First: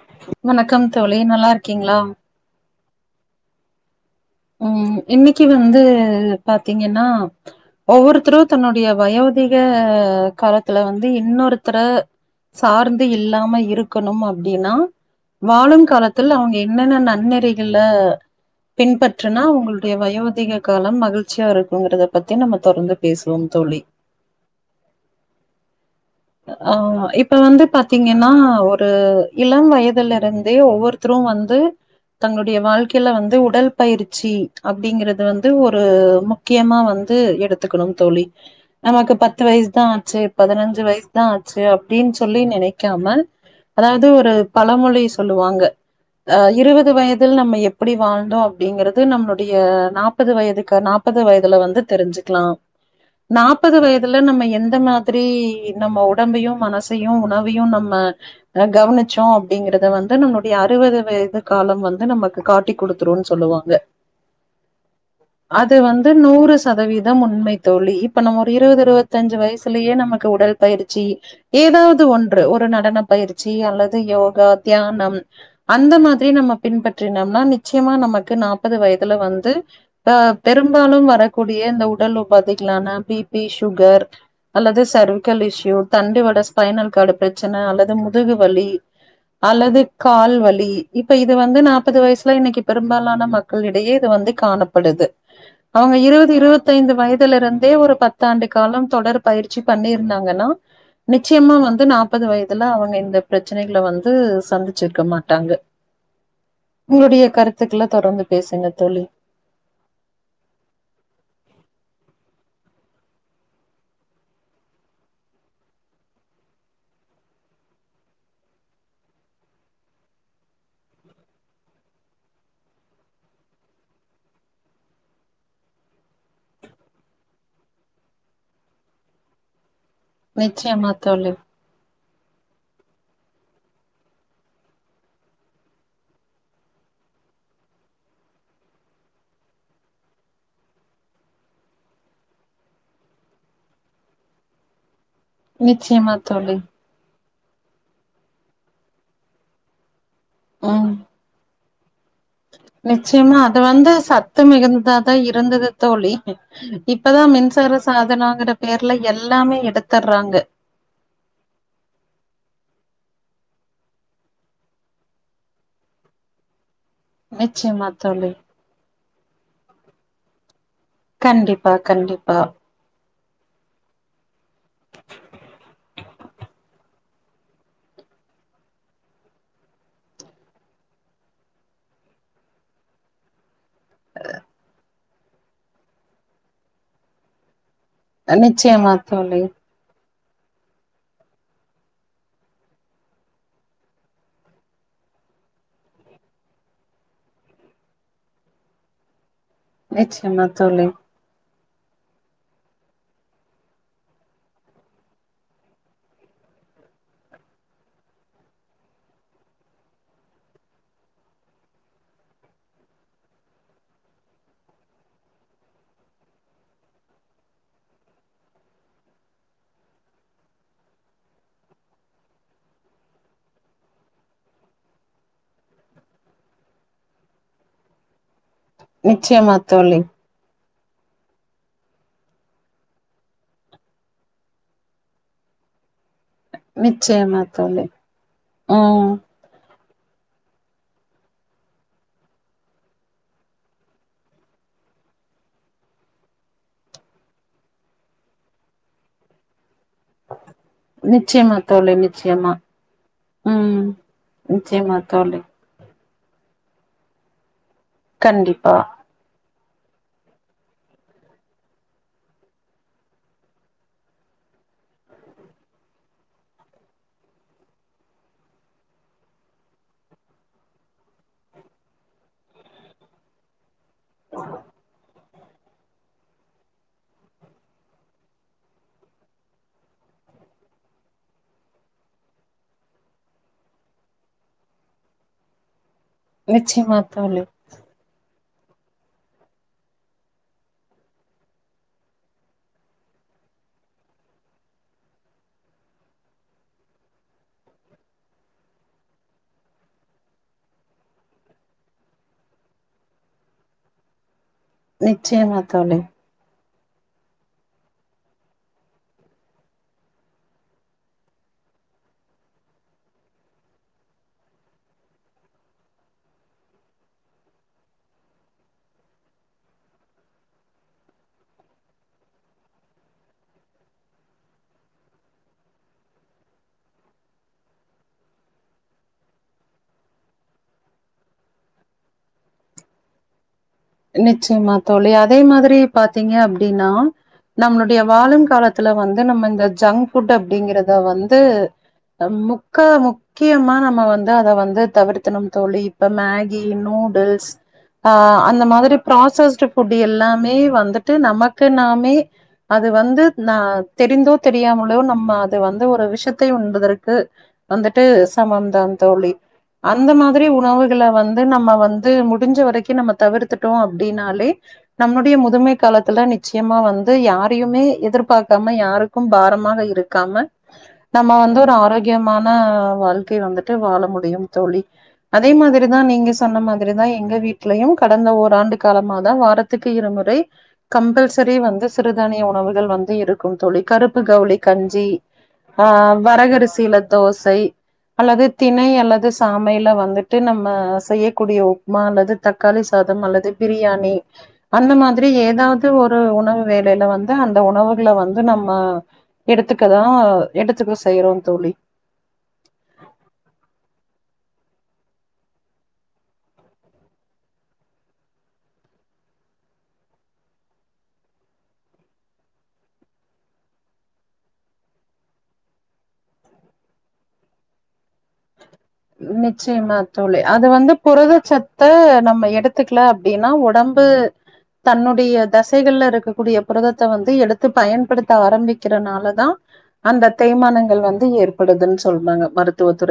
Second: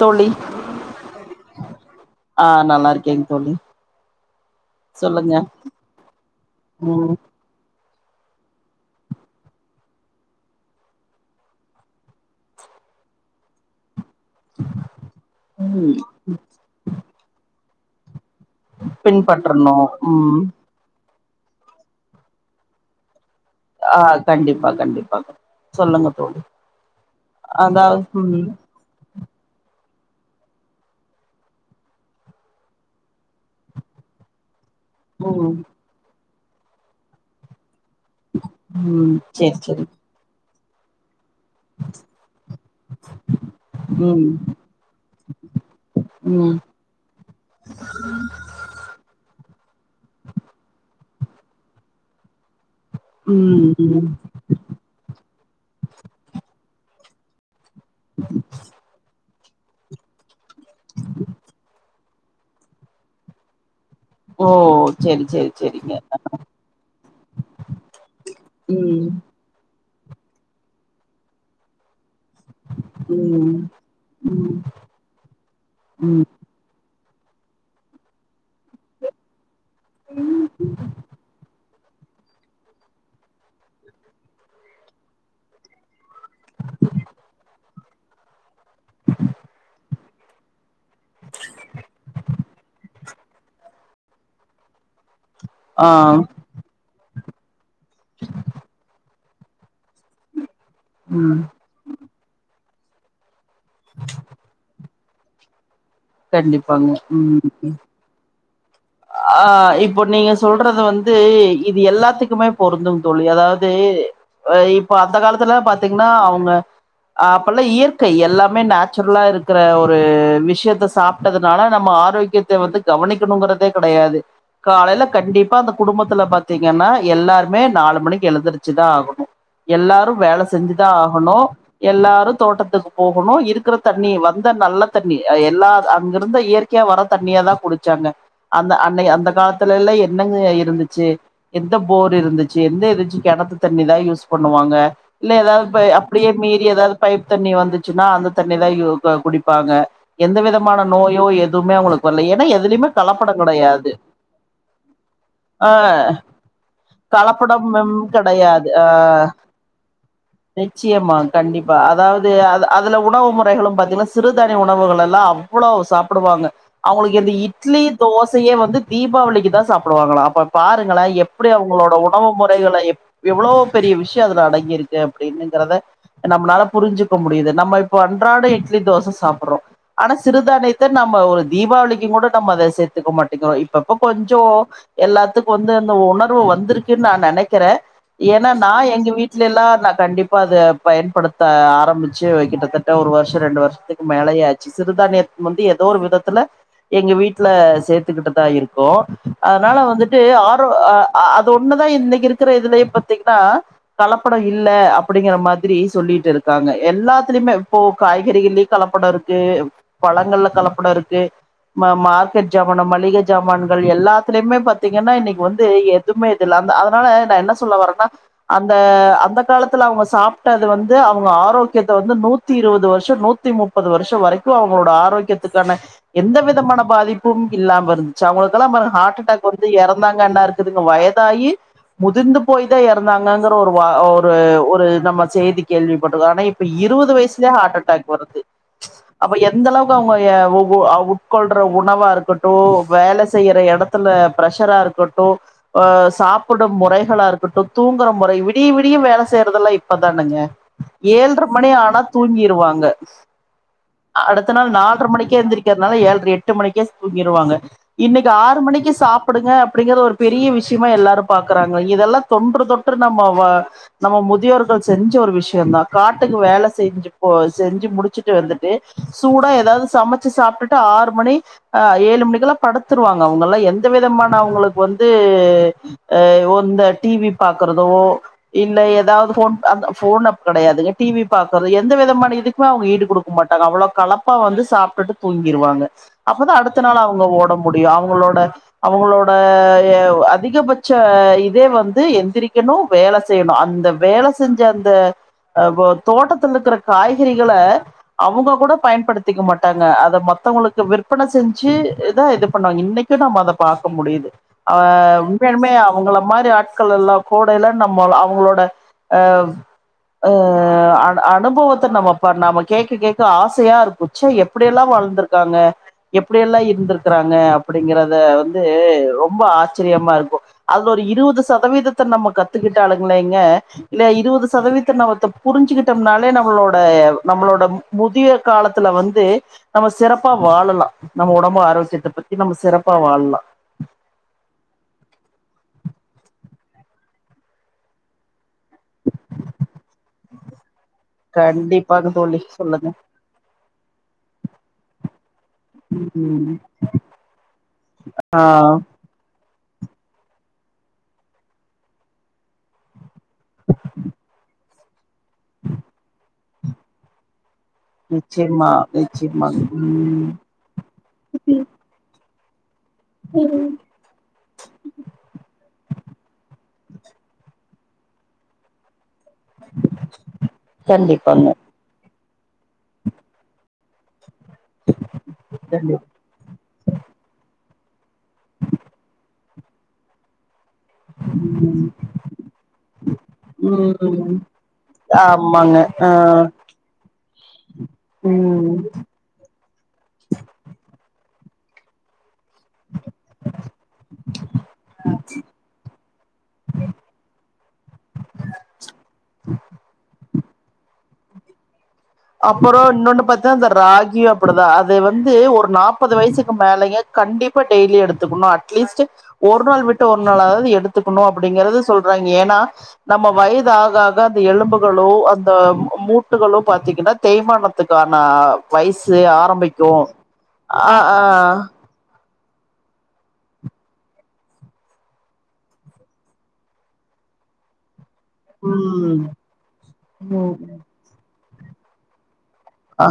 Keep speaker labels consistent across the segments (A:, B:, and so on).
A: தோழி
B: வணக்கம் தோழி நல்லா இருக்கீங்களா
A: ஆ நல்லா இருக்கேங் தோழி
B: ம்
A: சொல்லுங்க
B: இன்னிக்கு வந்து பாத்தீங்கன்னா
A: ம்
B: ஒவ்வொருத்தரு தன்னுடைய வயோதிக காலத்துல வந்து இன்னொருத்தர சார்ந்து இல்லாம இருக்கணும் அப் டின்னா வாழும்
A: ம்
B: காலத்தில அவங்க என்னென்ன நன்னெறிகள பின்பட் னா
A: பின்பற்றணு
B: உங்களுடைய
A: ம்
B: வயோதிக காலம் மகிழ்ச்சியா இருக்குங்கறத பத்தி நம்ம தொடர்ந்து பேசுவோம் தோழி
A: ஆ கண்டிப்பா கண்டிப்பா சொல்லுங்க தோழி
B: ஆமா இப்ப வந்து
A: அதாவது
B: பாத்தீங்கன்னா
A: ம்
B: ஒ இளம் வயதல இருந்தே ஒவ்வொருத்தரு வந்து தங்களுடைய வாழ்க்கையில வந்து உடல் பயிச்சி அப்படிங்கிறது வந்து
A: ம்
B: ஒரு முக்கியமா வந்து எடுத் த்துக்கணும் தோழி
A: ம்
B: நமக்கு பத்து
A: சேரி
B: வயசு தா
A: சேரி
B: ஆச்சு பதினஞ்சு வயஸ் தா ஆச்சு அப்டின் சொல்லி நினைக்காம அதாவது
A: ம்
B: ஒரு பழமொழி சொல்லுவாங்க அ
A: ம்
B: இருவது வயதில் நம்ம எப்படி வாழ்ந்தோ அப்படிங்கறது நம்மளுடைய நாப்பது வயதுக்கு நாப்பது வயதுல வந்து தெரிஞ்சுக்கலா
A: ம்
B: நாப்பது
A: ம்
B: வயதுல நம்ம எந்த மா திரி நம்ம உடம்பையு மனசையு உணவையு நம்ம கவனிச்சோ அப்படிங்கறத வந்து நம்மளுடைய அறுபது வயது காலம் வந்து நமக்கு காட்டி கொடுத்துருன் சொல்லுவாங்க
A: ஓ சேரி சேரி
B: அது
A: சேரிங்க
B: வந்து நூறு சதவீத உண்மை தோழி இப்ப நம்ம ஒரு இருபது
A: ம்
B: இருபத்தஞ்சு வயசு யே நமக்கு உடல் பயிற்சி ஏதாவது ஒன்று ஒரு நாள் நடன பயிற்சி
A: ம்
B: அல்லது யோகா
A: ம்
B: தியானம் அந்த
A: ம்
B: மாதிரி நம்ம பின்பற்றினம்னா நிச்சயமா நமக்கு நாப்பது வயதுல வந்து அ பெரும்பாலு வரக்கூடிய இந்த உடல் உபாதைகாளான பிபி சுகர் அல்லது சர்வக்கல் இஷ்யூ தண்டுவட ஸ்பைனல் கார்டு பிரச்சன அல்லது முதுகு வலி அல்லது கால் வலி இப்ப இது வந்து நாப்பது வயசுல இன்னிக்கு பெரும்பாலான மக்களிடையே இது வந்து காணப்படுது
A: ஆ
B: அவங்க இருபது இருபத்தை ஐந்து வயதுல இருந்தே ஒரு பத்தாண்டு காலம் தொடர்பு பயிற்சி பண்ணியிருந்தாங்கன்னா
A: ம்
B: நிச்சயமா வந்து நாற்பது வயதுல அவங்க இந்த பிரச்சனகள வந்து சந்திச்சிருக்க மாட்டாங்க
A: கண்டிப்பாங்க
B: உங்களுடைய
A: ம்
B: கருத்துக்கள தொடர்ந்து பேசுங்க தோழி
A: ஆ இப்போ நீங்க சொல்றது வந்து இது எல்லாத்துக்குமே பொருந்து தோழி அதாவது இப்ப அந்த காலத்துல பாத்தீங்கன்னா அவங்க அப்பல்லா இயற்கை எல்லாமே நேச்சுரலா இருக்கிற ஒரு விஷயத்த சாப்ட்டதுனால நம்ம ஆரோக்கிய யக்கியத்த வந்து கவனிக்கணுங்கிறதே கிடையாது காலையில கண்டிப்பா அந்த குடும்பத்துல பாரத்தீங்கன்னா எல்லாருமே நாலு மணிக்கு எழுந்தருச்சுதா ஆகணு எல்லாரு வேல
B: நிச்சயமா
A: செஞ்சுதா
B: தோழி,
A: ஆகணு எல்லாரு தோட்டத்துக்கு போகணு இருக்கிற தண்ணி வந்த நல்ல தண்ணி எல்லா அங்கிருந்த இயற்கை யா வர தண்ணியாதா குடிச்சாங்க அந்த அன்னை அந்த காலத்துலல்லா என்னங்க இருந்துச்சு எந்த போர் இருந்துச்சு எந்த எதச்சு கிணத்து தண்ணிதா யூஸ் பண்ணுவாங்க இல்ல ஏதாவது
B: நிச்சயமா
A: அப்டியே
B: தோழி.
A: மீறி ஏதாவது பைப் தண்ணி வந்துச்சுன்னா அந்த தண்ணிதா யூ குடிப்பாங்க எந்த விதமான
B: ம்.
A: நோயோ எதுவுமே அவங்களுக்கு வரல ஏன்னா எதுலயுமே கல
B: நிச்சயமா அது வந்து சத்து மிகுந்ததாதா இருந்தது
A: ஆஹ்
B: தோழி இப்பதா மின்சார
A: கலப்படமும்
B: சாதனாங்கிற
A: கிடையாது
B: பேர்ல எல்லாமே எடுத்துடுறாங்க
A: நிச்சயமா கண்டிப்பா அதாவது அ அதுல உணவு முறைகளு பார்த்தீங்கன்னா சிறுதானி உணவுகள் எல்லா வளோ சாப்டுவாங்க அவங்களுக்கு அது இட்லி
B: நிச்சயமா தோழி.
A: தோசையே வந்து தீபாவளிக்கு தா சாப்டுவாங்களா அப்ப பாருங்கள எப்டி
B: கண்டிப்பா,
A: அவங்களோட உணவு
B: கண்டிப்பா.
A: முறைகள எவ்வளோ பெரிய விஷய அதுல அடங்கியிருக்கு அப்டின்னுங்கிறத நம்மளால புரிஞ்சுக்க முடியுது நம்ம இப்ப அன்றாட இட்லி தோச சாப்டுறோ ஆனா சிறுதானியத்த நம்ம ஒரு தீபாவளிக்கும் கூட நம்ம அத எத்துக்க மாட்டேங்கிறோ இப்பப்ப கொஞ்ச எல்லாத்துக்கு வந்து அந்த உணர்வு வந்திருக்குன்னு நா நினைக்கிற ஏன்னா நா
B: நிச்சயமா
A: எங்க
B: தோழி,
A: வீட்ல எல்லா நா கண்டிப்பா அத பயன்படுத்த ஆரம்பிச்சு கிட்டத்தட்ட ஒரு வருஷ ரெண்டு வருஷத்துக்கு மேலேயா ஆச்சு சிறுதானியத்தை வந்து ஏதோ ஒரு விதத்துல எங்க வீட்டுல சேர்த்துக்கிட்டுதா இருக்கோ அதனால வந்துட்டு
B: நிச்சயமா
A: ஆரோ
B: தோழி,
A: அது ஒண்ணுதா இன்னிக்கு இருக்கிற இதுலயே பாத்தீங்கன்னா கலப்பட இல்ல அப்டிங்கிற மாதிரி சொல்லிட்டு இருக்காங்க எல்லாத்துலயுமே இப்போ காய்கறிகள்லயு கலப்பட இருக்கு பழங்கள்ல கலப்பட இருக்கு மார்க்கெட் ஜ மளிக ஜமான்கள் எல்லாத்திலயுமே பாத்தீங்கன்னா இன்னிக்கு வந்து எதுவுமே இல் அதனால நா என்ன சொல்ல வரேனா அந்த அந்த காலத்துல அவங்க சாப்ட்டது வந்து அவங்க ஆரோக்கியத்தை வந்து நூத்தி இருபது வருஷ நூத்தி முப்பது முப்பது வருஷ வரைக்கும் அவங்களோட ஆரோக்கியத்துக்கான எந்த விதமான பாதிப்பு கும் இல்லாம இருந்துச்சு அவங்களுக்கெல்லா ஹார்ட் அட்டாக்
B: நிச்சயமா
A: வந்து
B: தோழி.
A: இறந்தாங்கன்னா இருக்குதுங்க வயதாயி முதிர்ந்து போய் தா இறந்தாங்கங்கிற ஒரு ஒரு ஒரு நம்ம செய்தி கேள்விப்பட்ருக்கோ ஆனா இப்ப இருபது
B: நிச்சயமா
A: வயசுலயே ஹார்ட்
B: தோழி
A: அட்டாக் வருது
B: ம்
A: அப்ப எந்த எந்த அளவுக்கு அவங்க உட்கொள்ற உணவா இருக்கு கட்டு வேல செய்யற இடத்துல பிரஷரா இருக்கட்டு ஓ சாப்புடு முறைகளா இருக்கட்டு தூங்குற முறை விடிய விடிய வேலை செய்யறதெல்லா இ ப்ப தானங்க ஏழ்ற
B: நிச்சயமா
A: மணி
B: தோழி
A: ஆனா
B: நிச்சயமா
A: தூங்கிருவாங்க
B: ம்
A: அடுத்த நாள்
B: நிச்சயமா
A: நாலரை மணிக்கு
B: தோழி
A: எந்திரிக் கனால ஏழு எட்டு மணிக்கே தூங்கிடுவாங்க இன்னைக்கு ஆறு
B: கண்டிப்பா
A: மணிக்கு சாப்ப ப்பிடுங்க அப்டிங்கறத ஒரு பெரிய விஷயமா எல்லாரு பாக்குறாங்க இதெல்லா தொன்று தொட்டு நம்ம நம்ம முதியோர்கள் செஞ்ச ஒரு விஷயம்தா காட்டுக்கு வேலை செஞ்சு போ செஞ்சு முடிச்சுட்டு வந்துட்டு சூடா எதாவது சமைச்சு சாப்ட்டுட்டு ஆறு மணி அ ஏழு மணிக்குல்லா படுத்துருவாங்க அவங்கல்லா எந்த விதமான அவங்களுக்கு வந்து அ இந்த இந்த டிவி பாக்குறதோ இல்ல எதாவது போ ஃபோன் கெடையாதுங்க டிவி பாக்குறது எந்த விதமான இதுக்குமே அவங்க ஈடு மாட்டாங்க அவ்ளோ கலப்பா வந்து சாப்ட்டுட்டு தூங்கிடுவாங்க அப்பதா அடுத்த
B: நிச்சயமா
A: நாள் அவங்க
B: தோழி
A: உடம்பு முடியு அவங்களோட அவங்களோட அதிகபட்ச இதே வந்து எந்திரிக்கணு வேலை செய்யணு அந்த வேலை செஞ்ச அந்த அப்ப தோட்டத்துல இருக்கிற காய்கறிகள அவங்க கூட பயன்படுத்திக்க மாட்டாங்க அத மத்தவங்களுக்கு விற்க ப்பனை செஞ்சு இதா இது பண்ணுவாங்க இன்னைக்கு நம்ம அத பாக்க முடியுது ஆ
B: நிச்சயமா
A: உண்மையாலுமே
B: தோழி
A: அவங்கள மாரி ஆட் கள் எல்லா கூடைல நம்ம அவங்களோட அ ஆ அனுபவத்த நம்ம நாம கேட்க கேட்க ஆசையா இருக்கு ச எப்படியெல்லா வாழ்ந்திருக்காங்க எப்படியெல்லா இருந்திருக்குறாங்க அப்டிங்கறத வந்து ரொம்ப ஆச்சரியமா இருக்கு அதுல ஒரு இருபது சதவீதத்த நம்ம கத்துக்கிட்டாளுங்களேங்க இல்ல இருபது சதவீதத்த நம்மத்த புரிஞ்சுகிட்டோம்னாலே நம்மளோட நம்மளோட நம்ம முதிய காலத்துல வந்து நம்ம சிறப்பா வாழலா நம்ம உடம்பு ஆரோக்கியத்த பத்தி நம்ம சிறப்பா வாழ்லா
B: நிச்சயமா தோழி அதே மாதிரி பாத்தீங்க அப்டின்னா நம்மளுடைய வாழும் காலத்துல வந்து நம்ம இந்த ஜங்க் ஃபுட் அப்டிங்கறத வந்து
A: கண்டிப்பாக தோழி
B: தம்முக்கா
A: சொல்லுங்க
B: மு முக்கியமா நம்ம வந்து அத வந்து தவிர்த்தணும் தோழி இப்ப
A: ம்
B: மேகி நூடுல்ஸ் ஆ அந்த மாரி ப்ராசஸ்டு ஃபுட் எல்லாமே வந்துட்டு நமக்கு நாமே அது வந்து நா தெரிந்தோ தெரியாமலோ நம்ம அது வந்து ஒரு விஷத்தை உண்பதற்கு வந்துட்டு
A: நிச்சயமா
B: சமம்தான் தோழி
A: நிச்சயமாங்க
B: அந்த
A: ம்
B: மாதிரி உணவுகள வந்து நம்ம வந்து முடிஞ்ச வரைக்கு நம்ம தவிர்த்துட்டோ அப்டின்னாலே நம்மளுடைய முதுமை காலத்துல நிச்சயமா வந்து யாரையுமே எதிர்பார்க்காம யாருக் க்கும் பாரமாக இருக்காம நம்ம
A: கண்டிப்பாங்க
B: வந்து ஒரு ஆரோக்கியமான வாழ்க்கை வந்துட்டு வாழ முடியும் தோழி அதே மாதிரிதா
A: கண்டிப்
B: நீங்க சொன்ன மாதிரிதா எங்க வீட்லயு கடந்த ஒரு லாண்டு காரம்மா தா வாரத்துக்கு இருமுறை கம்பல்சரி வந்து சிறுதானிய உணவுகள் வந்து இருக்கும் தோழி
A: ம்
B: கருப்பு
A: ம்
B: கவுளி கஞ்சி ஆ வரகரிசில தோசை அல்லது
A: ம்
B: திணை அல்லது சாமையில வந்துட்டு நம்ம செய்யக்கூடிய உப்மா அல்லது தக்காளி சாதம் அல்லது பிரியாணி. அந்த மாதிரி ஏதாவது ஒரு அந்த மாதிரி எதாது ஒரு உணவு வேளையில வந்து அந்த உணவுகள வந்து நம்ம எடுத்துக்கதா எடுத்துக்க செய்யறோ தோழி.
A: அப்றோ இன்னொன்னு பாத்தா இந்த ராகி அப்டிதா அது வந்து ஒரு நாற்பது வயசுக்கு மேலயே கண்டிப்பா டெய்லி எடுத்துக்கணு அட்லீஸ்ட். ஒரு நாள் விட்டு ஒரு நாளாது எடுத்துக்கணு அப்டிங்கிறத சொல்றாங்க ஏன்னா நம்ம வயது ஆக ஆக அந்த எலும்புகளோ அந்த மூ மூட்டுகளோ பாத் தீங்கன்னா தேய்மானத்துக்கான வயசு ஆரம்பிக்கு
B: நிச்சயமா
A: ஆ ஆ
B: த்த நம்ம எடுத்துக்கல அப்டின்னா ஒடம்பு தன்னுடைய தசைகள்ல இருக்கக்கூடிய புரததத்த வந்து எடுத்து பயன்படுத்
A: ம்
B: ஆரம்பிக்கிறதுனாலதா அந்த
A: ம்
B: தேய்மானங்கள் வந்து ஏற்படுதுன்னு சொல்றாங்க மருத்
A: அ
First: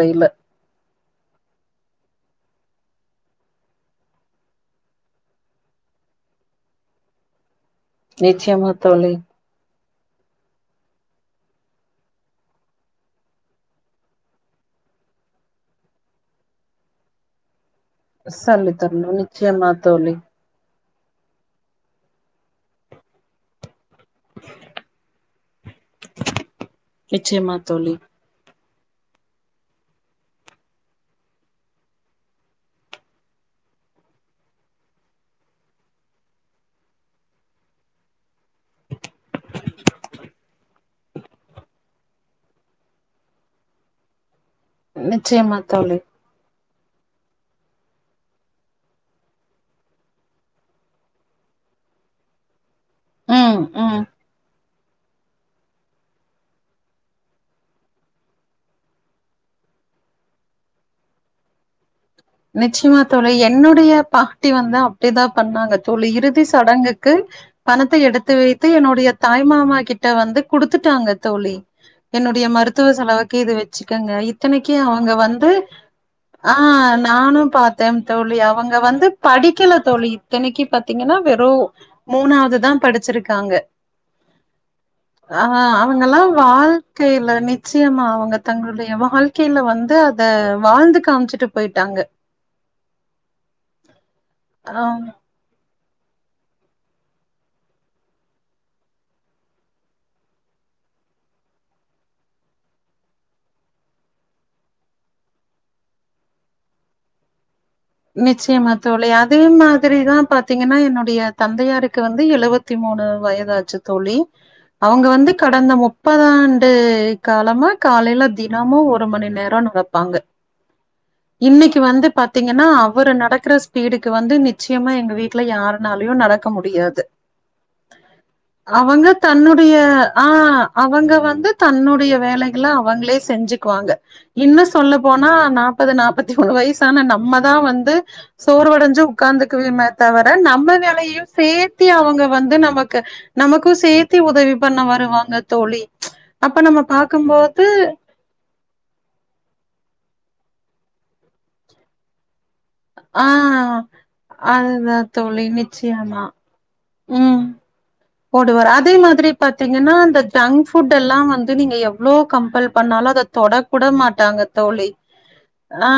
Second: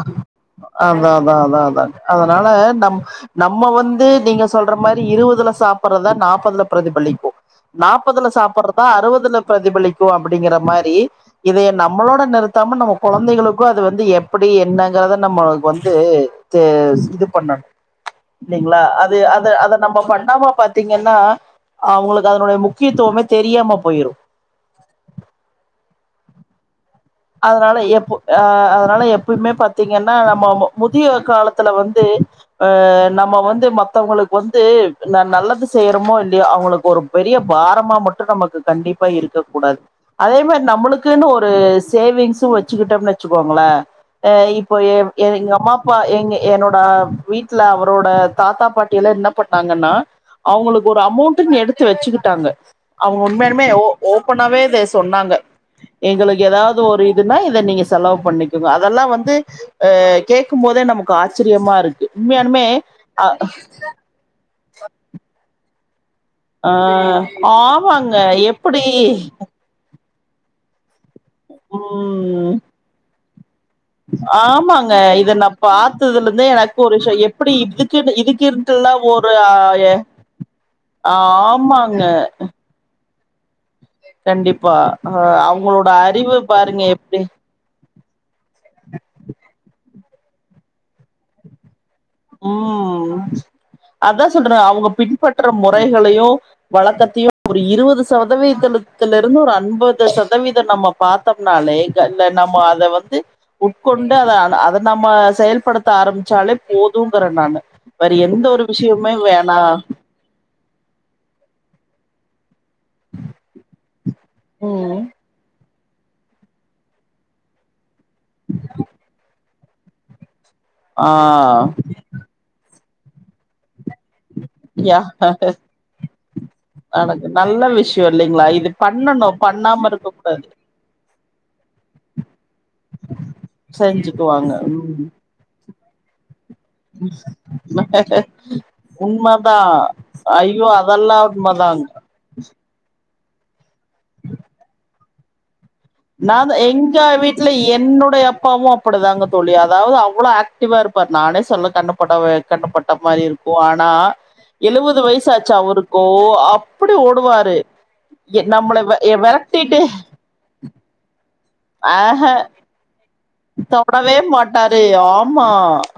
A: அதா அதா அதா அதா அதனால நம் நம்ம வந்து நீங்க சொல்ற மாரி இருவதுல சாப்பட்றத நாற்பதுல பிரதிபலிக்கு நாப்பதுல
B: நிச்சயமா
A: சாப்பட்றதா
B: தோழி
A: அறுவதுல பிரதிபலிக்கு அப்டிங்கிற மாரி இத நம்மளோட நிறுத்தாம நம்ம கொழந்தைகளுக்கு அது வந்து எப் எப்டி என்னங்கறத நம்ம வந்து த இது பண்ணணு
B: சொல்லி
A: இல்லைங்ளா
B: தரணு
A: அது அத
B: நிச்சயமா
A: அத நம்ம
B: தோழி
A: பண்ணாம பாத் த்தீங்கன்னா அவுங்களுக்கு அதனுடைய முக்கியத்துவமே தெரியாம போயிரு
B: நிச்சயமா
A: அதனால
B: தோழி
A: எப்போ அ அதனால எப்பயுமே பாத்தீங்கன்னா நம்ம மு முதிய காலத்துல வந்து அ நம்ம வந்து மத்தவங்களுக்கு வந்து ந நல்லது செய்யறோமோ இல்லையோ அவுங்களுக்கு ஒரு பெரிய பாரமா மட்டு நமக்கு கண்டிப்பா இருக்க கூடாது அதே மாரி நம்முளுக்குன்னு ஒரு சேவிங்ஸு வெச்சுக்கிட்டோம்னு வெச்சுக்கோங்களே அ இப்போ எ எங்க
B: நிச்சயமா
A: அம்மா
B: தோழி
A: அப்பா எங்க என்னோட வீட்ல அவரோட தாத்தா பாட்டி எல்லா என்ன பண்ணாங்கன்னா அவுங்களுக்கு ஒரு அமௌன்ட்டுன்னு எடுத்து வெச்சுக்கிட்டாங்க. அவேங்க
B: ம்
A: உண்மையானுமே ஓ
B: ம்
A: ஓப்பனாவே இத சொன்னாங்க எங்களுக்கு ஏதாவ து ஒரு இதுன்னா இத நீங்க செலவு பண்ணிக்கங்க அதெல்லா வந்து அ கேக்கும் போதே நமக்கு ஆச்சரியமா இருக்கு. உண்மையானுமே
B: நிச்சயமா
A: அ
B: தோழி என்னுடைய பாட்டி வந்து அப்டிதா பண்ணாங்க தோழி இறுதி
A: ஆ
B: சடங்குக்கு பணத்த
A: ஆமாங்க
B: எடுத்து வைத்து
A: எப்டி
B: என்னுடைய தாய் பெரிய மாமா கிட்ட வந்து குடுத்துட்டாங்க தோழி என்னுடைய
A: ம்
B: மருத்துவ செலவுக்கு இது வெச்ச சிக்கங்க இத்தனைக்கு
A: ஆமாங்க
B: அவுங்க
A: இத நா
B: வந்து
A: பாத்ததுலருந்தே
B: ஆ
A: எனக்கு ஒரு விஷ
B: நானும்
A: எப்டி
B: பாத்தே
A: இதுக்குன்னு
B: தோழி அவுங்க
A: இதுக்குன்ட்டுல்லா
B: வந்து
A: ஒரு ஆ
B: படிக்கல
A: எ
B: தோழி இத்தனைக்கு பாத்தீங்கன்னா வெறு
A: ஆமாங்க
B: மூணா வதுதா படிச்சிருக்காங்க
A: கண்டிப்பா அ
B: ஆ
A: அவங்களோட
B: அவங்கள்லா
A: அறிவு பாருங்க எப்டி
B: வாழ்க்கையில நி நிச்சைமா அவுங்க தங்களுடைய வாழ்க்கையில வந்து அத வாழ்ந்து காமிச்சுட்டு போயிட்டாங்க.
A: ம் அதா சொல்ற
B: ஆ
A: அவுங்க பின்பற்ற முறைகளையு வழக்கத்தையு ஒரு இருவது சதவீதத்துல இருந்து ஒரு அம்பது சதவீத நம்ம பாத்தம்னாலே இங்க இல்ல நம்ம அத வந்து உட்கொண்டு அத அத அத நம்ம செயல்படுத்த ஆரம்பிச்சாலே போதுங்கற நானு வேற எந்த ஒரு
B: நிச்சயமா தோழி
A: விஷயமுமே
B: அதே
A: வேணா
B: மாதிரிதா பாத் திங்கன்னா என்னுடைய தந்தையாருக்கு வந்து எழுவத்தி மூணு வயதாச்சி தோழி
A: ம்
B: அவுங்க வந்து கடந்த முப்பது ஆண்டு காலமா காலைல தினமு ஒரு மணி நேரோ நட பாங்க
A: ஆ
B: இன்னைக்கு வந்து பார்த்தீங்கன்னா அவரு நடக்கிற ஸ்பீடுக்கு வந்து நிச்சயமா
A: யா
B: எங்க வீட்ல யாருனாலயு நடக்க முடியாது
A: நடக்கு நல்ல விஷ்
B: அவங்க தன்னுடைய
A: இருக்க
B: அ
A: கூடாது
B: அவங்க வந்து தன்னுடைய வேலைக் எல்லா அவங்களே செஞ்சுக்குவாங்க
A: செஞ்சுக்குவாங்க
B: இன்னு சொல்ல
A: ம்
B: போனா நாப்பது நாப்பத்தி மூனு வயசானா நம்ம தா வந்து சோர்வடைஞ்சு
A: உண்மதா
B: உட்காந்துக்குனுமே தவிர
A: ஐயோ
B: நம்ம
A: அதெல்லா
B: வேலையு
A: உண்மதாங்க
B: சேத்தி அவங்க வந்து நமக்கு நமக்கு சேத்தி உதவி பண்ண வருவாங்க தோழி
A: நா அதா
B: அப்ப நம்ம
A: எங்க வீட்டுல
B: பாக்கும்போது
A: என்னுடைய அப்பாவு அப் அப்டிதாங்க தோழி அதாவது அவ்ளோ ஆக்டிவா இருப்பாரு நானே சொல்ல கண்ணு படுவே கண்ணுப்பட்ட மாரி
B: ஆ
A: இருக்கு ஆனா
B: அதுதா
A: எழுவது
B: தோழி
A: வயசாச்சு அவருக்கு
B: நிச்சயமா
A: அப் அப்டி ஓடுவாரு எ
B: ஓடுவாரு
A: நம்மள
B: அதே
A: வெ
B: மாதிரி
A: வெரட்டிட்டு
B: பாத்தீங்கன்னா அந்த ஜங்க் ஃபுட்டல்லா வந்து நீங்க எவ்ளோ
A: ஆஹ
B: கம்பல் பண்ணாலு அத தொட கூட
A: தொடவே
B: மாட்டாங்க
A: மாட்டாரு.
B: தோழி
A: ஆமா.
B: அ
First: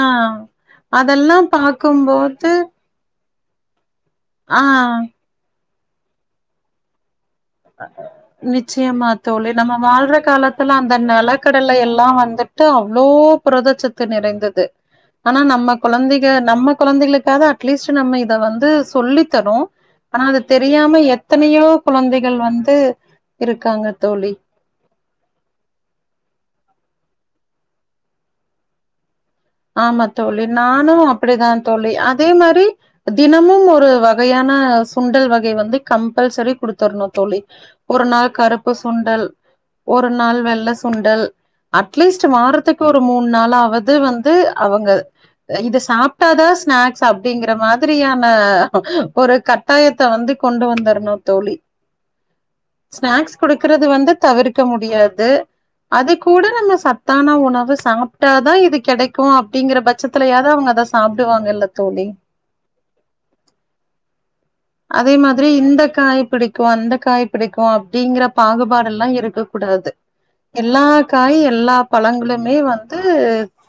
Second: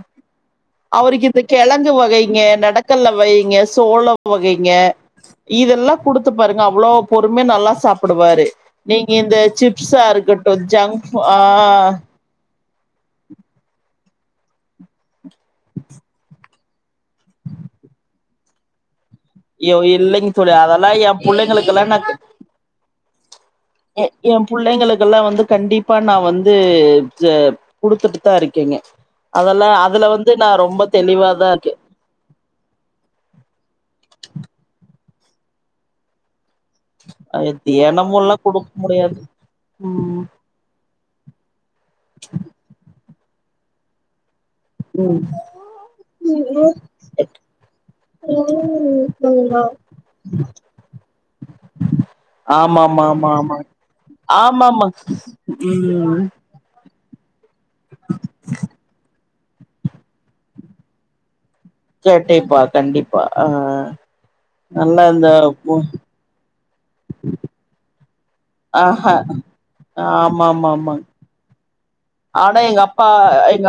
B: அதெல்லா பாக்கும்போது
A: கல்ல வகைங்க சோளம்
B: ஆ
A: வகைங்க இதெல்லா கொடுத்து பாருங்க அவ்ளோ பொறுமையா நல்லா சாப்பிடுவாரு
B: நிச்சயமா
A: நீங்க இந்த
B: தோழி நம்ம
A: சிப்ஸ்ஸா
B: வாழ்ற
A: இருக்கட்டு
B: காலத்துல அந்த
A: ஜங்க் அ
B: நெலக்கடலை எல்லா வந்துட்டு அவ்ளோ புரதச்சத்து நிறைந்தது ஆனா நம்ம குழந்தைக நம்ம குழந்தைகளுக்காக அட்லீஸ்ட் நம்ம இத வந்து சொல்லி தாரோ
A: ஐயோ
B: ஆனா
A: இல்லைங்க
B: அது
A: தோழி அதெல்லா
B: தெரியாம
A: எ
B: எத்தனையோ
A: புள்ளைங்களுக்கெல்லா
B: குழந்தைகள் வந்து இருக்காங்க
A: ஏ
B: தோழி
A: எம் புள்ளைங்களுக்கெல்லா வந்து கண்டிப்பா நா வந்து இது குடுத்துட்டு தா இருக்கேங்க அதெல்லா
B: ஆமா
A: அதுல வந்து
B: தோழி
A: நா ரொம்ப
B: நானு அப்டிதா
A: தெளிவாதா இருக்கே
B: தோழி அதே மாரி தினமு ஒரு வகையான சுண்டல் வகை வந்து கம்பல்சரி குடுத் தரணு தோழி
A: அது
B: ஒரு நாள்
A: தினமுல்லா குடுக்க
B: கருப்பு
A: முடியாது
B: சுண்டல் ஒரு
A: ம்
B: நாள் வெள்ள சு சுண்டல் அட்லீஸ்ட் வாரத்துக்கு ஒரு மூணு நாளாவது வந்து அவங்க
A: ம்
B: இத சாப்ட்டாதா ஸ்நாக்ஸ் அப்டிங்கிற மாதிரியான ஒரு கட்டாயத்த வந்து கொண்டு வந்துரணு தோழி
A: ஆமா ஆமா ஆமா
B: ஸ்நாக்ஸ்
A: ஆமா
B: கொடுக்கறது வந்து தவிர்க்க
A: ஆமாமா
B: முடியாது
A: ம்
B: அதிக் கூட நம்ம சத் சத்தான உணவு சாப்ட்டாதா இது கெடைக்கு அப்படிங்கிற பட்சத்துலயாவது அவங்க அத சாப்பிடுவாங்கல்ல தோழி
A: கண்டிப்பா கண்டிப்பா அ
B: அதே மாதிரி இந்த காய் பிடிக்கு அந்த காய் பிடிக்கு அப்டிங்கிற பாகுபாடுல்லா
A: ஆஹ
B: இருக்க கூடாது
A: ஆமா ஆமா
B: எல்லா
A: ஆமா
B: காயு எல்லா பழங்களுமே
A: ஆனா எங்க
B: வந்து
A: அப்பா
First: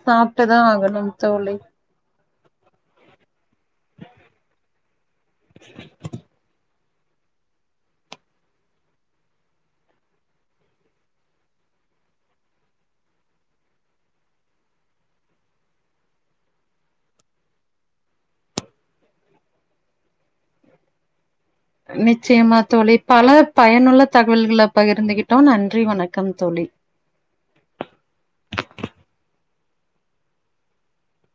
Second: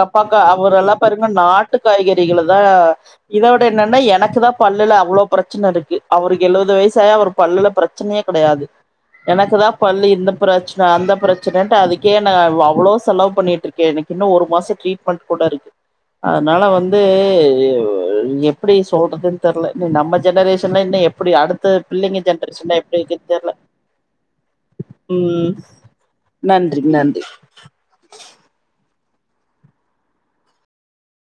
B: சாப்ட்டுதா ஆகணு தோழி
A: காய்கறிகளுதா இதோட என்னன்னா எனக்கு தா பல்லுல அவ்ளோ பிரச்சன இருக்கு அவருக்கு எழுவது வயசாயு அவரு பல்லுல பிரச்சனையே கெடையாது எனக்கு தா பல்லு இந்த பிரச்சன அந்த பிரச்சனட்டு அதுக்கே என்ன அவ்ளோ செலவு பண்ணிட்டு இருக்கே எனக்கு இன்னு ஒரு மாசோ ட்ரீட்மெண்ட் கூட இருக்கு அதனால வந்து அ ஓ எப்டி சொல்றதுன்னு தெரில இனி நம்ம ஜெனரேஷன் இன்னுஇன்னு எப்டி அடுத்
B: நிச்சயமா தோழி பல பயனுள்ள தகவல்கள பகிர்ந்துகிட்டோ
A: ம்
B: நன்றி வணக்
A: நன்றி நன்றி